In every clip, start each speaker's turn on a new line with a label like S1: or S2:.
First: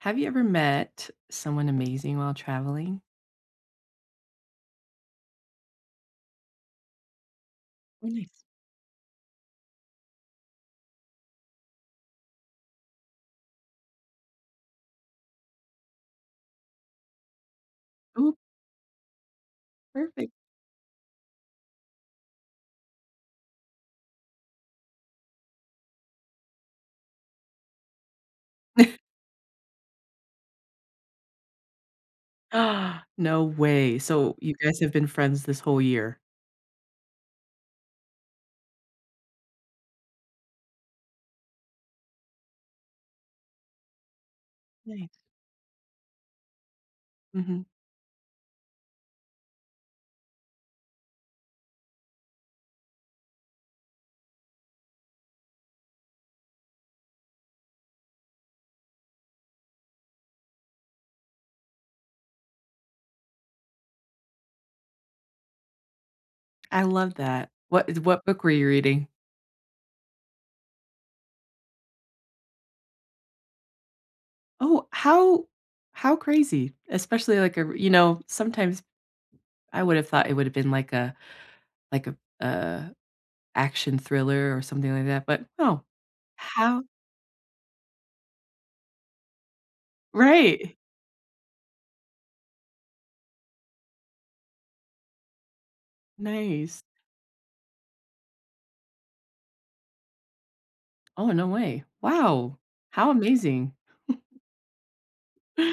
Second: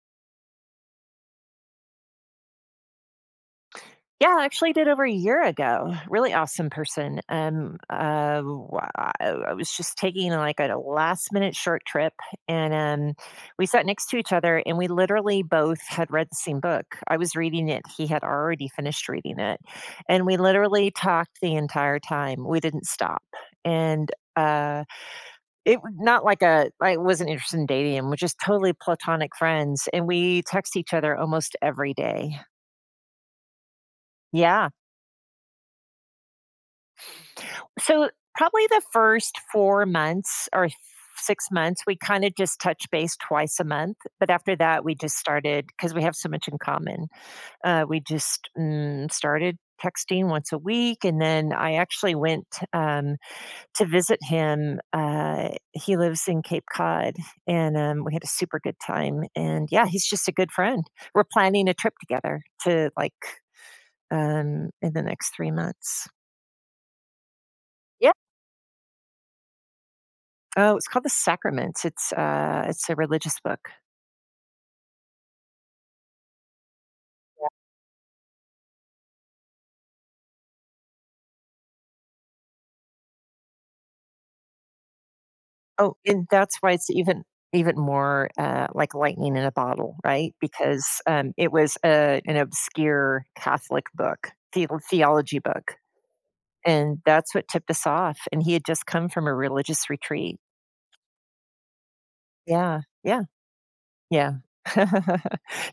S1: Have you ever met someone amazing while traveling?
S2: Yeah, I actually did over a year ago. Really awesome person, um, ah,
S1: Nice.
S2: wha ah I w I was just taking, like, a last-minute short trip, and, um, we sat next to each other, and we literally both had read the same book. I was reading it, he had
S1: Ooh.
S2: already finished reading it, and
S1: Perfect.
S2: we literally talked the entire time, we didn't stop. And, uh, it not like a I wasn't interested in dating him, we're just totally platonic friends, and we text each other almost every day.
S1: No way, so you
S2: Yeah.
S1: guys have been friends this whole year?
S2: So, probably the first 4 months or s six months, we kinda just touched base twice a month, but after that, we just
S1: Nice.
S2: started, 'cause we have so much in common.
S1: Mhm.
S2: Uh, we just, mm, started texting once a week, and then I actually went, um, to visit him, uh, he lives in Cape Cod, and, um, we had a super good time, and, yeah, he's just a good friend. We're planning a trip together to like, um, in the next 3 months.
S1: I love that. What is
S2: Yep.
S1: what book were you reading?
S2: Oh, it's called The Sacraments. It's a it's a religious book.
S1: Oh, how how crazy? Especially,
S2: Yeah.
S1: like, a you know, sometimes, I would have thought it woulda been like a like a, uh, action thriller or something like that. But, oh.
S2: Oh, and that's why
S1: How
S2: it's even even more, uh, like lightning in a bottle. Right?
S1: Right eh.
S2: Because, um, it was, uh, an obscure Catholic book, theo theology book,
S1: Nice.
S2: and that's what tipped us off. And he had just come from a religious retreat.
S1: Oh, no way. Wow.
S2: Yeah.
S1: How
S2: Yeah.
S1: amazing.
S2: Yeah.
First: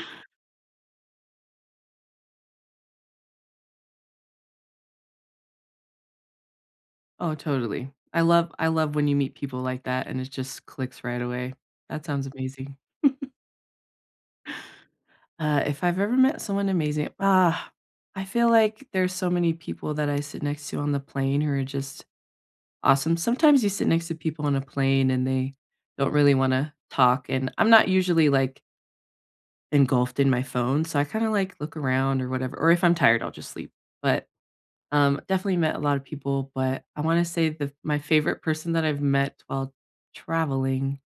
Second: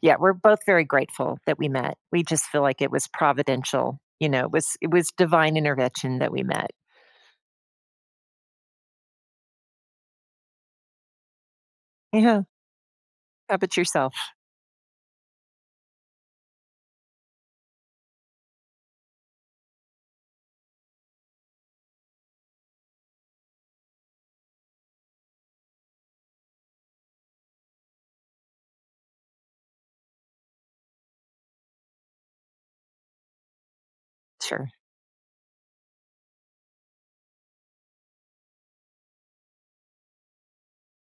S2: Yeah. We're both very grateful that we met. We just feel like it was providential. You know? It was it was divine intervention that we met.
S1: Oh, totally. I love I love when you meet people like that, and it just clicks right away. That sounds
S2: Yeah.
S1: amazing.
S2: How about yourself?
S1: Uh, if I've ever met someone amazing ah, I feel like there's so many people that I sit next to on the plane who are just awesome. Sometimes you sit next to people on a plane, and they don't really wanna talk. And I'm not usually, like engulfed in my phone, so I kinda, like, look around or whatever. Or if I'm tired, I'll just sleep. But,
S2: Sure.
S1: um, definitely met a lot of people. But I wanna say the my favorite person that I've met while traveling,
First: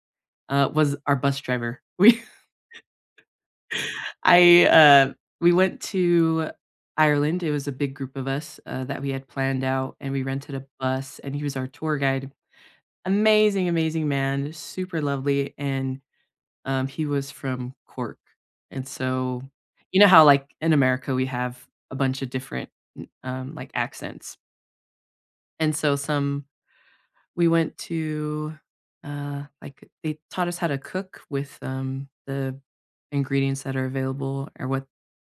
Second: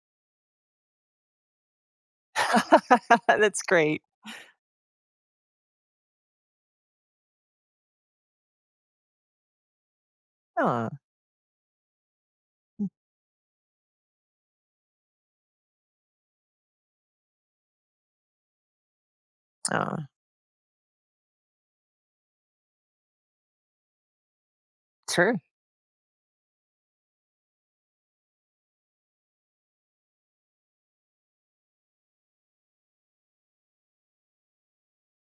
S1: uh, was our bus driver. We
S2: That's great.
S1: I, uh we went to Ireland. It was a big group of us, uh, that we had planned out, and we rented a
S2: Aw.
S1: bus, and he was our tour guide. Amazing, amazing man. Super lovely. And, um, he was from Cork. And so, you
S2: Aw.
S1: know how, like, in America, we have a bunch of different, n um, like, accents?
S2: Sure.
S1: And so some we went to, uh like, they taught us how to cook with, um, the ingredients that are available or what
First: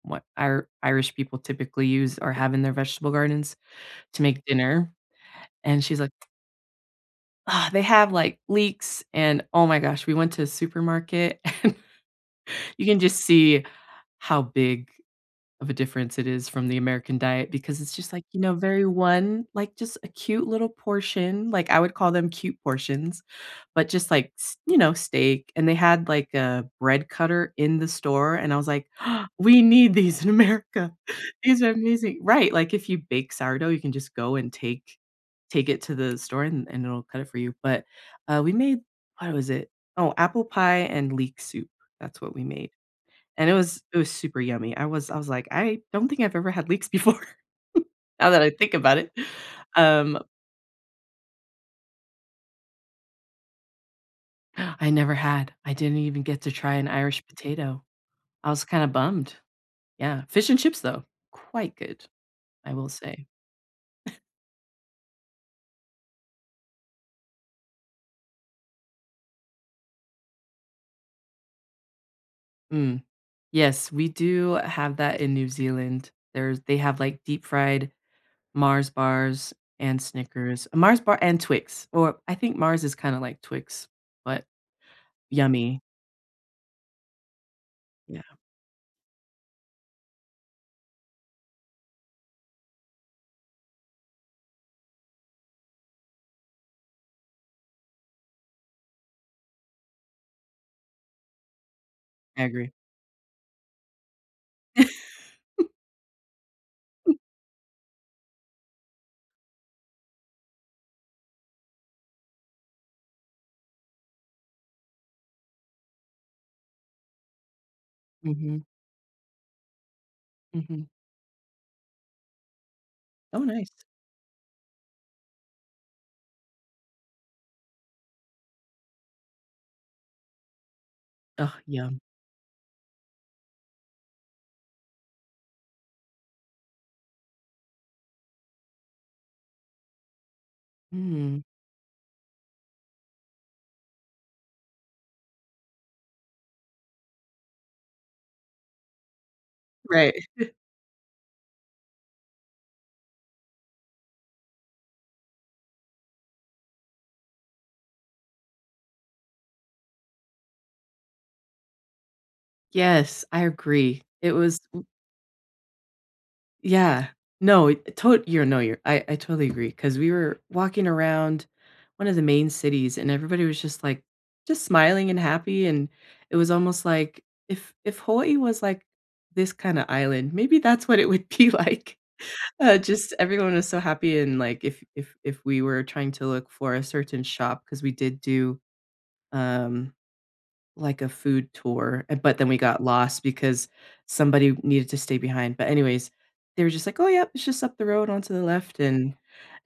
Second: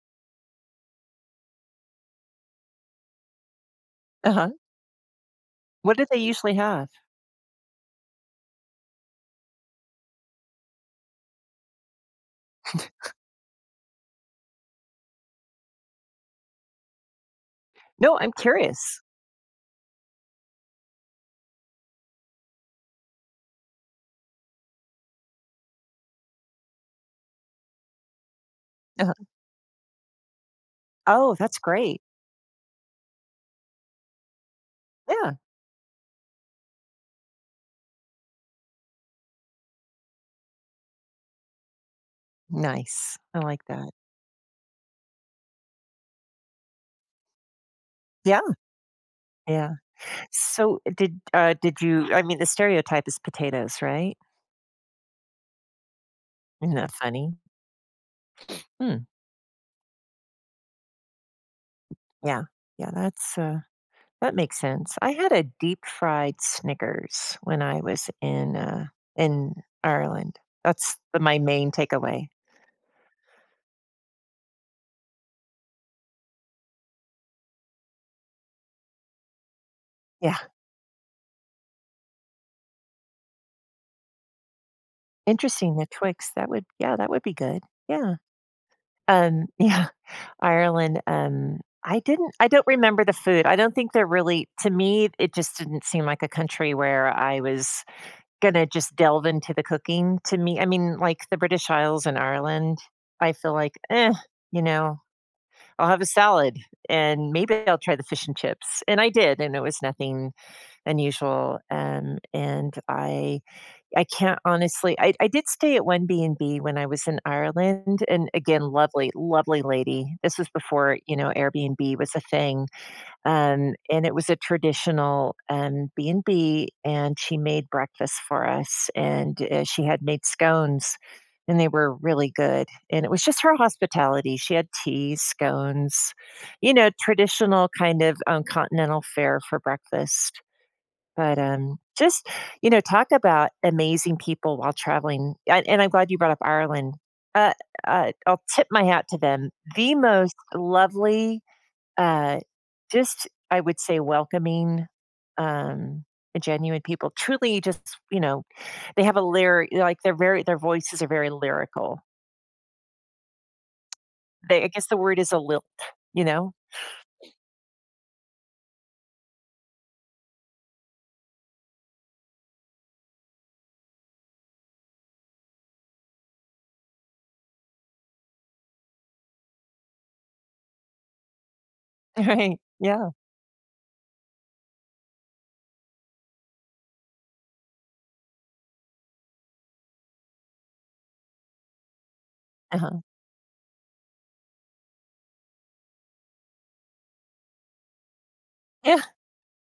S1: what Ir Irish people typically use or have in their vegetable gardens to make
S2: Uh-huh.
S1: dinner, and
S2: What
S1: she's
S2: do
S1: like
S2: they usually have?
S1: Ugh, they have, like, leeks and Oh my gosh, we went to a supermarket and you can just see how big of a difference it is from the American diet, because it's just,
S2: No,
S1: like,
S2: I'm
S1: you know, very
S2: curious.
S1: one like, just a cute little portion, like, I would call them cute portions, but just, like, s you know, steak, and they had, like, a bread cutter in the store, and I was like,
S2: Uh-huh.
S1: "We need these in America,
S2: Oh, that's
S1: these are
S2: great.
S1: amazing" Right, like, if you bake sourdough, you can just go and take
S2: Yeah.
S1: take it to the store and and it'll cut it for you, but, uh, we made what was it? Oh, apple pie and leek soup, that's what we made,
S2: Nice, I
S1: and it
S2: like
S1: was
S2: that.
S1: it was super yummy, I was I was like, "I don't think I've ever had leeks before, now
S2: Yeah.
S1: that I think about it,"
S2: Yeah,
S1: um
S2: so did uh, did you I mean, the stereotype is potatoes, right?
S1: I never had. I didn't even get to try
S2: Isn't
S1: an
S2: that
S1: Irish
S2: funny?
S1: potato. I was kinda
S2: Mm.
S1: bummed. Yeah. Fish and chips, though. Quite good,
S2: Yeah.
S1: I will
S2: Yeah,
S1: say.
S2: that's, uh that makes sense. I had a deep-fried Snickers when I was in, uh, in Ireland. That's the my main takeaway.
S1: Mm. Yes, we do have that in New Zealand. There's they have, like, deep-fried Mars bars and
S2: Yeah.
S1: Snickers. Mars bar and Twix. Or I think Mars is kinda like Twix, but
S2: Interesting,
S1: yummy.
S2: the Twix. That would yeah, that would be good, yeah.
S1: Yeah.
S2: Um, yeah. Ireland, um, I didn't I don't remember the food. I don't think they're really to me, it just didn't seem like a country where I was gonna just delve into the cooking to me. I mean, like, the British Isles in
S1: I agree.
S2: Ireland, I feel like, eh, you know? I'll have a salad, and maybe I'll try the fish and chips. And I did, and it was nothing unusual. And and I I can't honestly I I did stay at one BnB when I was in Ireland. And, again,
S1: Mhm.
S2: lovely, lovely lady. This was
S1: Mhm.
S2: before, you know, Airbnb was a thing.
S1: Oh, nice.
S2: Um, and it was a traditional, um, BnB, and she made breakfast for us, and, eh, she had made scones,
S1: Ah,
S2: and they were
S1: yum.
S2: really good. And it was just her hospitality. She had teas, scones, you know, traditional kind of, um, continental fare for breakfast. But,
S1: Mhm.
S2: um, just, you know, talk about amazing people while traveling. I and I'm glad you brought up Ireland. Uh, uh, I'll tip my hat to them. The
S1: Right.
S2: most lovely, uh, just, I would say, welcoming, um, a genuine people. Truly just, you know, they have a lyri like, their very their voices are very lyrical.
S1: Yes, I agree. It was
S2: They I
S1: m
S2: guess the word is a lilt. You know?
S1: Yeah. No. I it to you're no, your I I totally agree 'cause we were walking around one of the main cities, and everybody was just, like, just smiling and happy. And it was almost like if if Hawaii was like, this kinda island, maybe that's what it would be like.
S2: Right.
S1: Uh,
S2: Yeah.
S1: just everyone was so happy and, like, if if if we were trying to look for a certain shop 'cause we did do, um, like, a food tour, uh, but then we got
S2: Uh-huh.
S1: lost because somebody needed to stay behind. But, anyways, they were just like, "Oh, yep. It's just up the road onto the left."
S2: Yeah.
S1: And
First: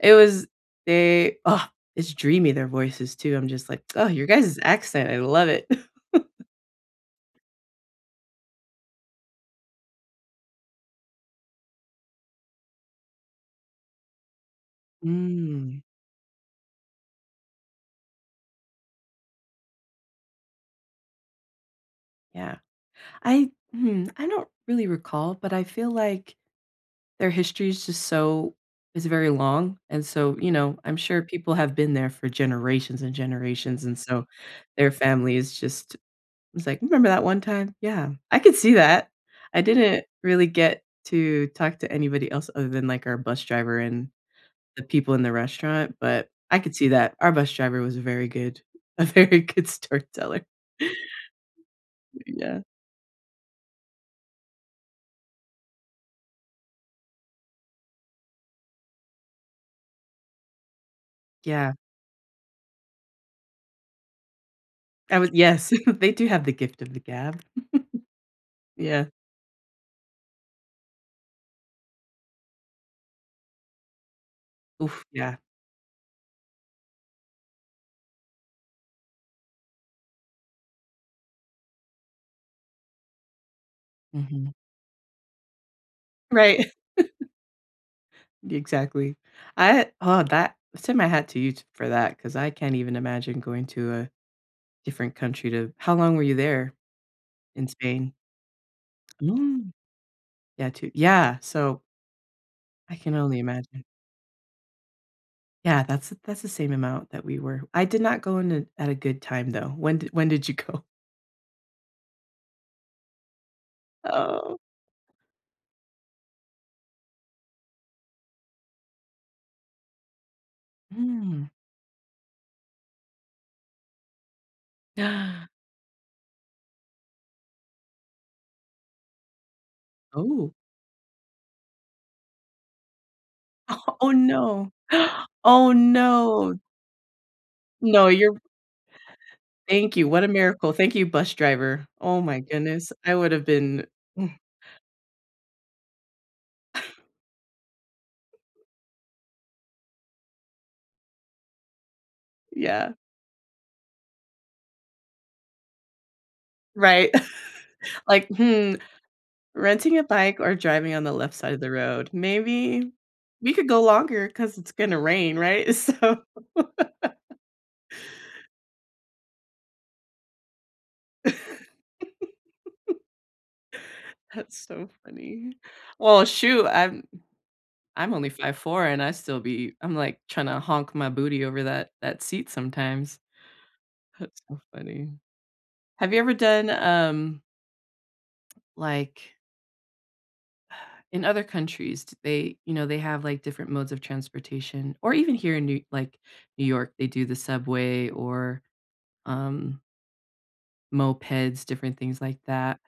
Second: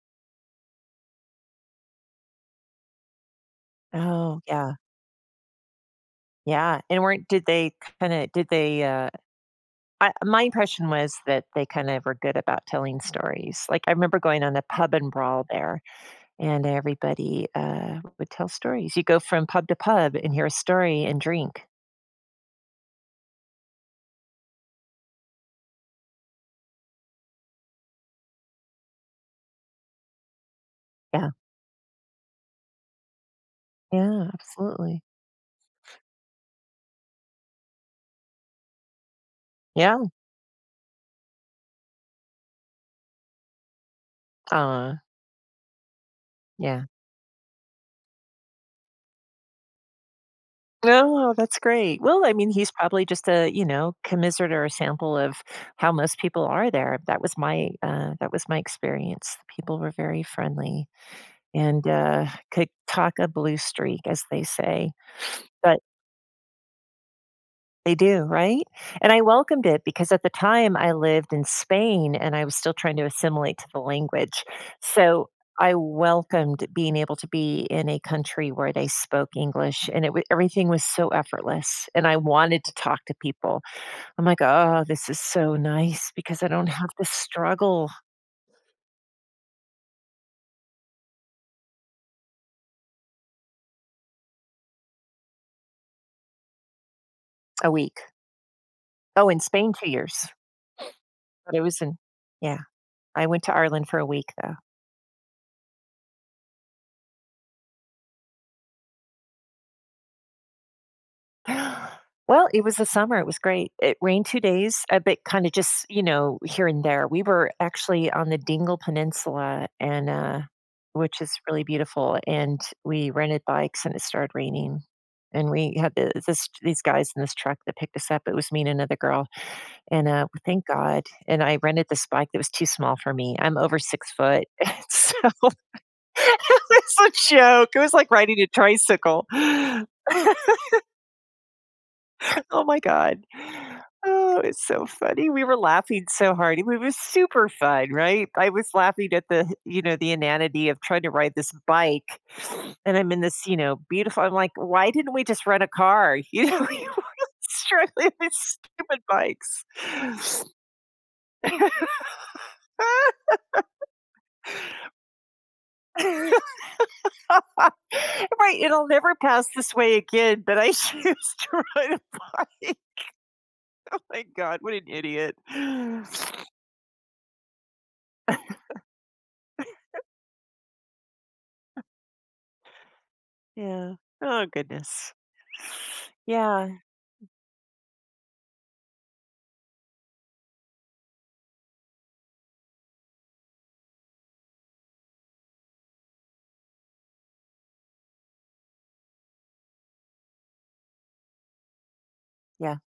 S1: it was they, uh, it's dreamy their voices too. I'm just like, "Oh, your
S2: Oh,
S1: guys'
S2: yeah.
S1: accent. I love it."
S2: Yeah. And weren't did they kinda did they, uh uh, my impression was that they kinda were good about telling stories. Like, I remember going on the pub and brawl
S1: Mm.
S2: there, and everybody, uh, would tell stories. You go from pub to pub and hear a story and drink.
S1: Yeah. I hmm, I don't really recall, but I feel like their history is just so is very long. And so, you know, I'm sure
S2: Yeah.
S1: people have been there for generations and generations, and so
S2: Yeah.
S1: their
S2: Absolutely.
S1: family is just it was like, "Remember that one time?" Yeah. I could see that. I didn't
S2: Yeah.
S1: really get to talk to anybody else other than, like, our bus driver and the
S2: Aw.
S1: people in the restaurant, but I could
S2: Yeah.
S1: see that. Our bus driver was a very good a very good storyteller.
S2: No, that's great. Well, I mean,
S1: Yeah.
S2: he's probably just a, you know, commiserate or a sample of how most people are there. That was my, uh, that was my experience. People were very friendly
S1: Yeah.
S2: and, uh, could talk a blue streak, as they say,
S1: I would yes.
S2: but
S1: They do have the gift of the gab.
S2: They do, right?
S1: Yeah.
S2: And I welcomed it because at the time, I lived in Spain, and I was still trying to assimilate to the language.
S1: Oof.
S2: So,
S1: Yeah.
S2: I welcomed being able to be in a country where they spoke English, and it wa everything was so effortless, and I wanted to talk to people. I'm like,
S1: Mhm.
S2: "Oh, this is so nice because I
S1: Right.
S2: don't have to struggle."
S1: Exactly. I uh, oh, that. I send my hat to you t for that 'cause I can't even imagine going to a different country to how long were you there in
S2: A week.
S1: Spain?
S2: Oh, in Spain?
S1: Mm.
S2: 2 years.
S1: Yeah to Yeah.
S2: But it was
S1: So
S2: in yeah.
S1: I can
S2: I
S1: only
S2: went to
S1: imagine.
S2: Ireland for a week, though.
S1: Yeah, that's th that's the same amount that we were I did not go in a at a good time, though, when d when did you go?
S2: Well, it was a summer, it was great, it rained two
S1: Oh.
S2: days, a bit, kinda just you know, here and there, we were actually on the Dingle Peninsula and, uh which is
S1: Hmm.
S2: really beautiful, and we rented bikes, and it started raining,
S1: Ah.
S2: and we had the this these guys in this truck that picked us up. It was me and another girl, and, uh, w
S1: Ooh.
S2: thank god, and I rented this bike that was too small for me, I'm over 6
S1: Oh,
S2: foot,
S1: no.
S2: and so,
S1: Oh, no.
S2: it was a joke. It was
S1: No.
S2: like
S1: You're
S2: riding a tricycle.
S1: Thank you, what a miracle, "Thank you, bus driver," oh, my
S2: Oh my
S1: goodness, I
S2: god.
S1: would have been Mm.
S2: Oh, it's so funny, we were laughing so hard. It w were super fun, right, I was laughing at the, you know, the inanity of trying to ride this bike,
S1: Yeah.
S2: and I'm in this, you know, beautiful I'm like, "Why didn't we just rent a car," you know, you
S1: Right.
S2: wanna struggling
S1: Like,
S2: with
S1: "Hmm,
S2: stupid bikes.
S1: renting a bike or driving on the left side of the road, maybe, we could go longer 'cause it's gonna rain," right, so
S2: Right, it'll never pass this way again, but I choose to ride a bike. Oh my god.
S1: That's
S2: What an
S1: so
S2: idiot.
S1: funny. Well, shoot. I'm I'm only 5' 4", and I still be I'm, like, tryna honk my booty over that that seat sometimes.
S2: Yeah.
S1: That's
S2: Oh
S1: so funny.
S2: goodness.
S1: Have you ever
S2: Yeah.
S1: done, um like In other countries, t they you know, they have, like, different modes of transportation, or even here in New like, New York, they do the subway or, um mopeds, different things like
S2: Yeah.
S1: that.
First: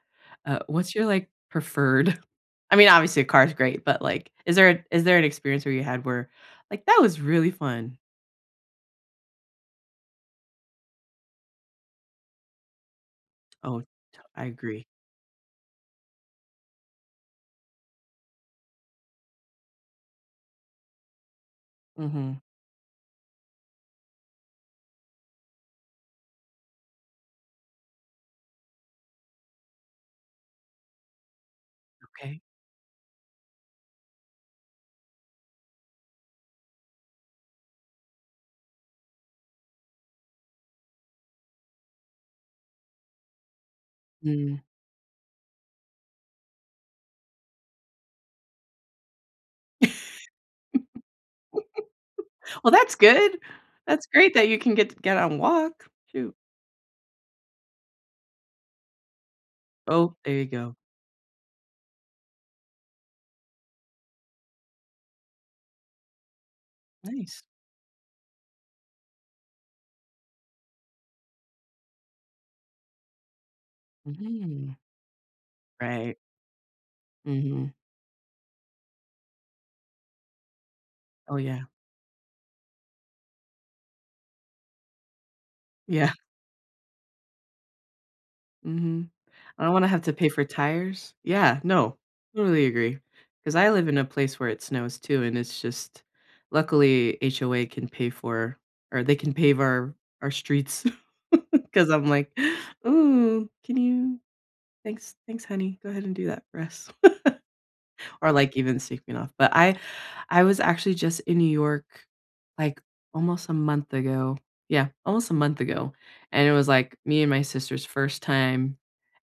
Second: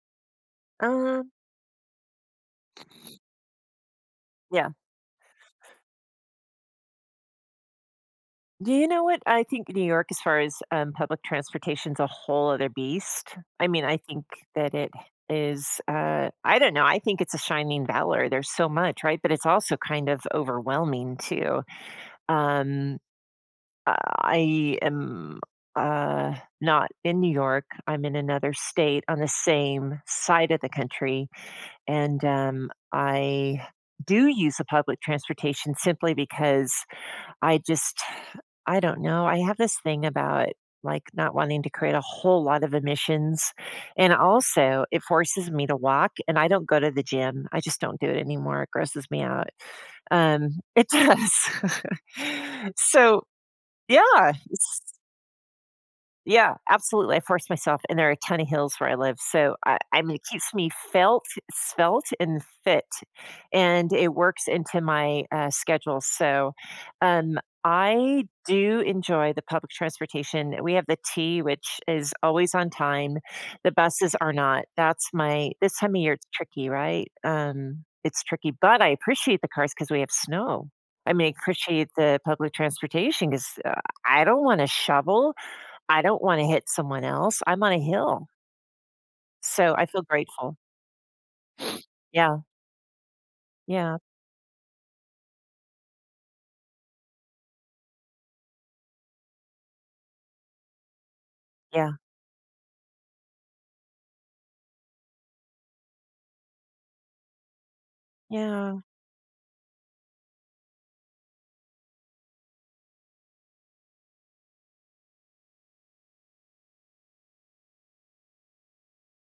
S1: Uh, what's your, like,
S2: Um
S1: preferred I mean, obviously, a car is great, but, like, is there
S2: Yeah.
S1: a is there an experience where you had where, "Like, that was really fun!"
S2: Do you know what, I think New York, as far as, um, public transportation's a whole other beast. I
S1: Oh,
S2: mean, I
S1: to
S2: think
S1: I
S2: that
S1: agree.
S2: it is, uh, I don't know, I think it's a shining valor, there's so much, right, but it's also kind of overwhelming too,
S1: Mhm.
S2: um, I am, uh, not in New York, I'm in another state on the same side of the country, and,
S1: Okay.
S2: um, I do use a public transportation, simply because I just I don't know, I have this thing about, like, not wanting to create a whole lot of emissions, and,
S1: Mm.
S2: also, it forces me to walk, and I don't go to the gym, I just don't do it anymore, it grosses me out, um, it does,
S1: Well, that's
S2: so,
S1: good. That's
S2: yeah,
S1: great that you can
S2: it's
S1: get get out and walk. Shoot.
S2: Yeah, absolutely, I force myself, and there are a ton of hills where I live, so, I I
S1: Oh,
S2: mean, it
S1: there you
S2: keeps me
S1: go.
S2: felt, svelte, and fit, and it works into my, uh, schedule, so, um,
S1: Nice.
S2: I do enjoy the public transportation, we have the T, which is always on time, the buses are not,
S1: Mhm.
S2: that's my This time of year,
S1: Right.
S2: it's tricky, right,
S1: Mhm.
S2: um, it's tricky, but I appreciate the cars 'cause we have snow, I may
S1: Oh yeah.
S2: appreciate the public transportation, 'cause, uh, I don't wanna shovel. I
S1: Yeah.
S2: don't wanna hit someone else, I'm on a hill.
S1: Mhm. I don't
S2: So, I
S1: wanna have
S2: feel
S1: to pay for
S2: grateful.
S1: tires. Yeah, no,
S2: Yeah.
S1: totally agree. 'Cause I live
S2: Yeah.
S1: in a place where it snows too, and it's just luckily, HOA can pay for or they can pave our our streets 'cause
S2: Yeah.
S1: I'm like, "Ooh, can you thanks thanks, honey. Go ahead and do that for us." Or, like, even
S2: Yeah.
S1: sweeping off. But I I was actually just in New York, like, almost a month ago. Yeah, almost a month ago, and it was, like, me and my sister's first time.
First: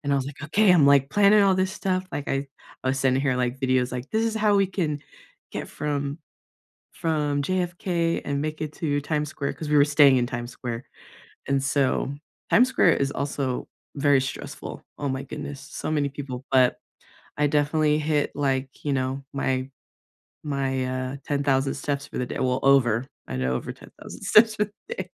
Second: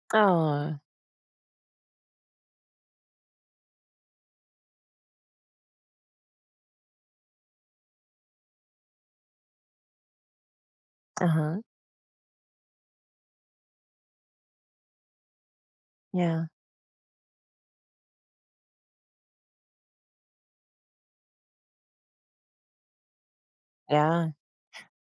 S1: And I was like, "Okay.
S2: Aw.
S1: I'm, like, planning all this stuff." Like, I I was sending her, like, videos, like, "This is how we can get from from JFK and make it to Times Square." 'Cause we were staying in Times Square.
S2: Uh-huh.
S1: And so Times Square is also very stressful, oh my goodness. So many people,
S2: Yeah.
S1: but I definitely hit, like, you know, my my, uh, 10,000 steps for the da well, over. I know over 10,000
S2: Yeah.
S1: steps for the day.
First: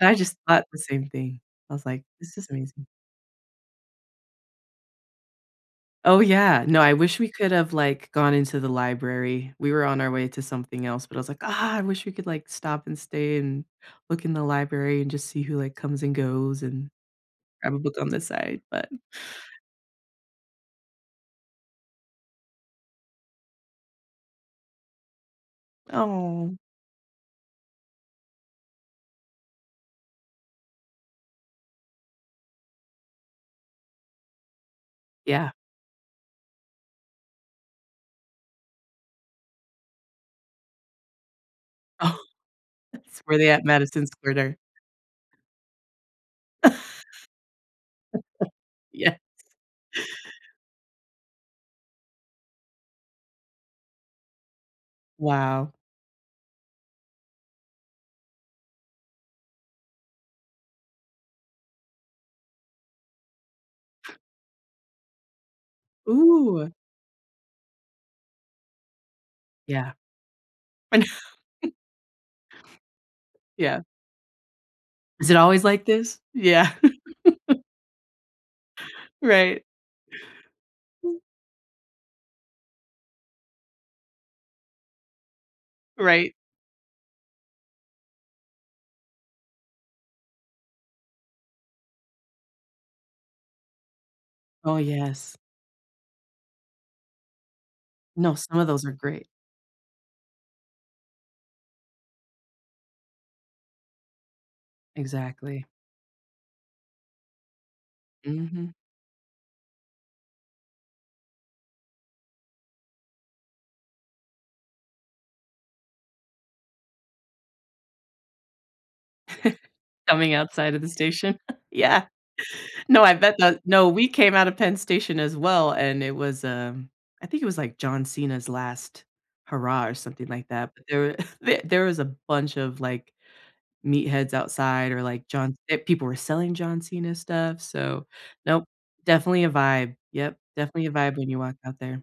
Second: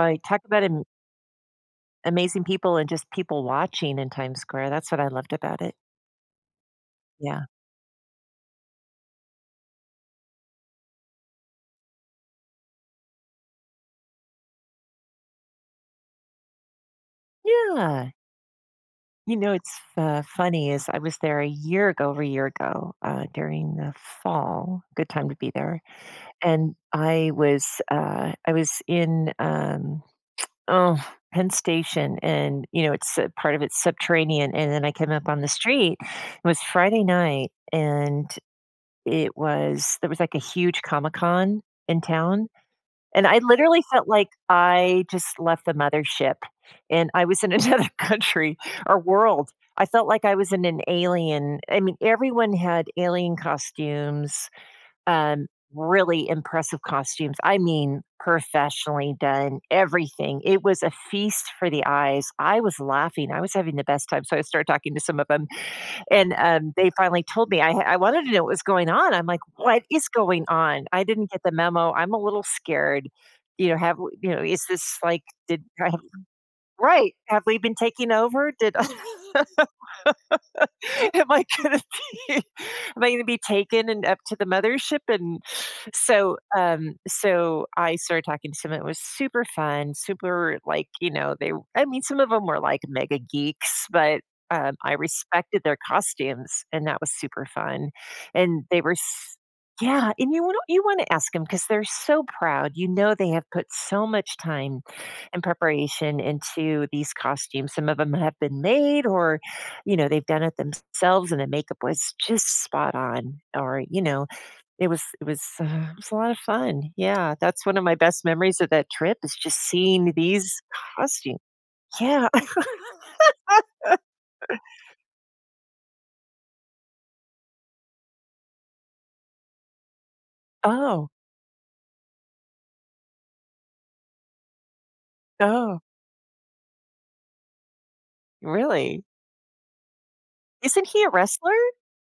S1: But I just
S2: talk about
S1: thought the
S2: am
S1: same thing, I was like, "This
S2: amazing
S1: is
S2: people
S1: amazing."
S2: and just people watching in Times Square, that's what I loved about it.
S1: Oh, yeah no, I wish we
S2: Yeah.
S1: could have, like, gone into the library, we were on our way to something else, but I was like, "Ah! I wish we could," like, "stop, and stay, and look in the library and just see who," like, "comes and goes and have a book on
S2: Yeah.
S1: the side." But
S2: You know, it's fa funny is, I was there a year ago over a year ago, uh, during the fall- good time to be there-
S1: Aw.
S2: and I was, uh I was in, um oh, Penn Station, and, you know, it's uh, part of it's subterranean, and then I came up on the
S1: Yeah.
S2: street it was Friday night, and it was there was, like, a huge Comic Con in
S1: Oh
S2: town.
S1: s
S2: And
S1: were
S2: I,
S1: they at
S2: literally,
S1: Madison
S2: felt like
S1: Square Gar
S2: I just left the mother ship, and I was in another country or
S1: Yes.
S2: world, I felt like I was in an alien I mean, everyone had alien costumes, um
S1: Wow.
S2: really impressive costumes, I mean, professionally done everything it was a feast for the eyes, I was laughing, I was having the best time, so I started talking to some of 'em, and,
S1: Ooh.
S2: um, they finally told me I ha I wanted to know what was going on, I'm like, "What
S1: Yeah.
S2: is going on?
S1: I kn
S2: I didn't get the memo, I'm a little scared," you know,
S1: Yeah.
S2: "have we" you know, "is this like
S1: Is it always
S2: did"
S1: like
S2: right
S1: this? Yeah.
S2: right! "Have we been taking over? Did
S1: Right.
S2: am I gonna be am I gonna be taken and up to the mothership?" And
S1: Right.
S2: so, um so I started talking to someone, it was super fun, super like, you know, they r I mean, some of them were, like, mega-geeks, but, um,
S1: Oh,
S2: I
S1: yes.
S2: respected their costumes, and that was super fun,
S1: No, some
S2: and
S1: of
S2: they
S1: those are
S2: were
S1: great.
S2: s yeah, and you wan you wanna ask 'em, 'cause they're so proud, you know they have put so much time and
S1: Exactly.
S2: preparation into these costumes, some of them have been
S1: Mhm.
S2: made, or you know, they've done it thems selves, and the makeup was just spot on or you know, it was it was, uh it was a lot of fun yeah, that's one of my best memories of that trip is just seeing
S1: Coming
S2: these
S1: outside of the
S2: costume
S1: station? Yeah.
S2: yeah.
S1: No, I bet that no, we came out of Penn Station, as well, and it was, um I think it was, like, John Cena's last hurrah or something like that? But,
S2: Oh.
S1: there th there was a bunch of, like, meatheads outside or, like, John
S2: Oh.
S1: eh-people were selling John Cena stuff, so nope,
S2: Really?
S1: definitely a vibe yep, definitely
S2: Isn't
S1: a
S2: he a
S1: vibe when you
S2: wrestler?
S1: walk out there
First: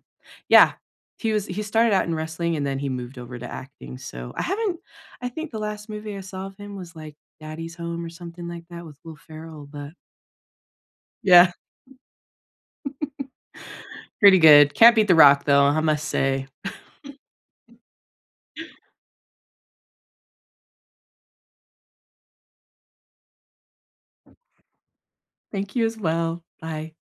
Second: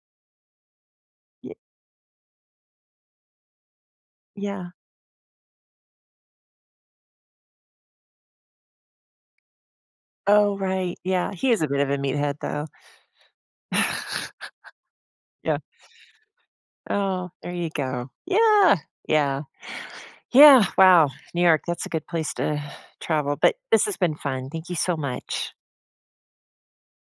S1: yeah, he was
S2: Ye
S1: he started out in wrestling, and then he moved over to acting, so I
S2: yeah.
S1: haven't I think the last movie I saw of him was, like, Daddy's Home? Or something like that with Will Ferrell? But
S2: Oh, right yeah,
S1: Yeah.
S2: he is a bit of a meathead, though.
S1: Pretty good, can't beat The Rock,
S2: Yeah.
S1: though, hu must say.
S2: Oh, there you go yeah, yeah. Yeah, wow, New York, that's a good place to travel, but this has been fun, thank you so much.
S1: Thank you as well, bye.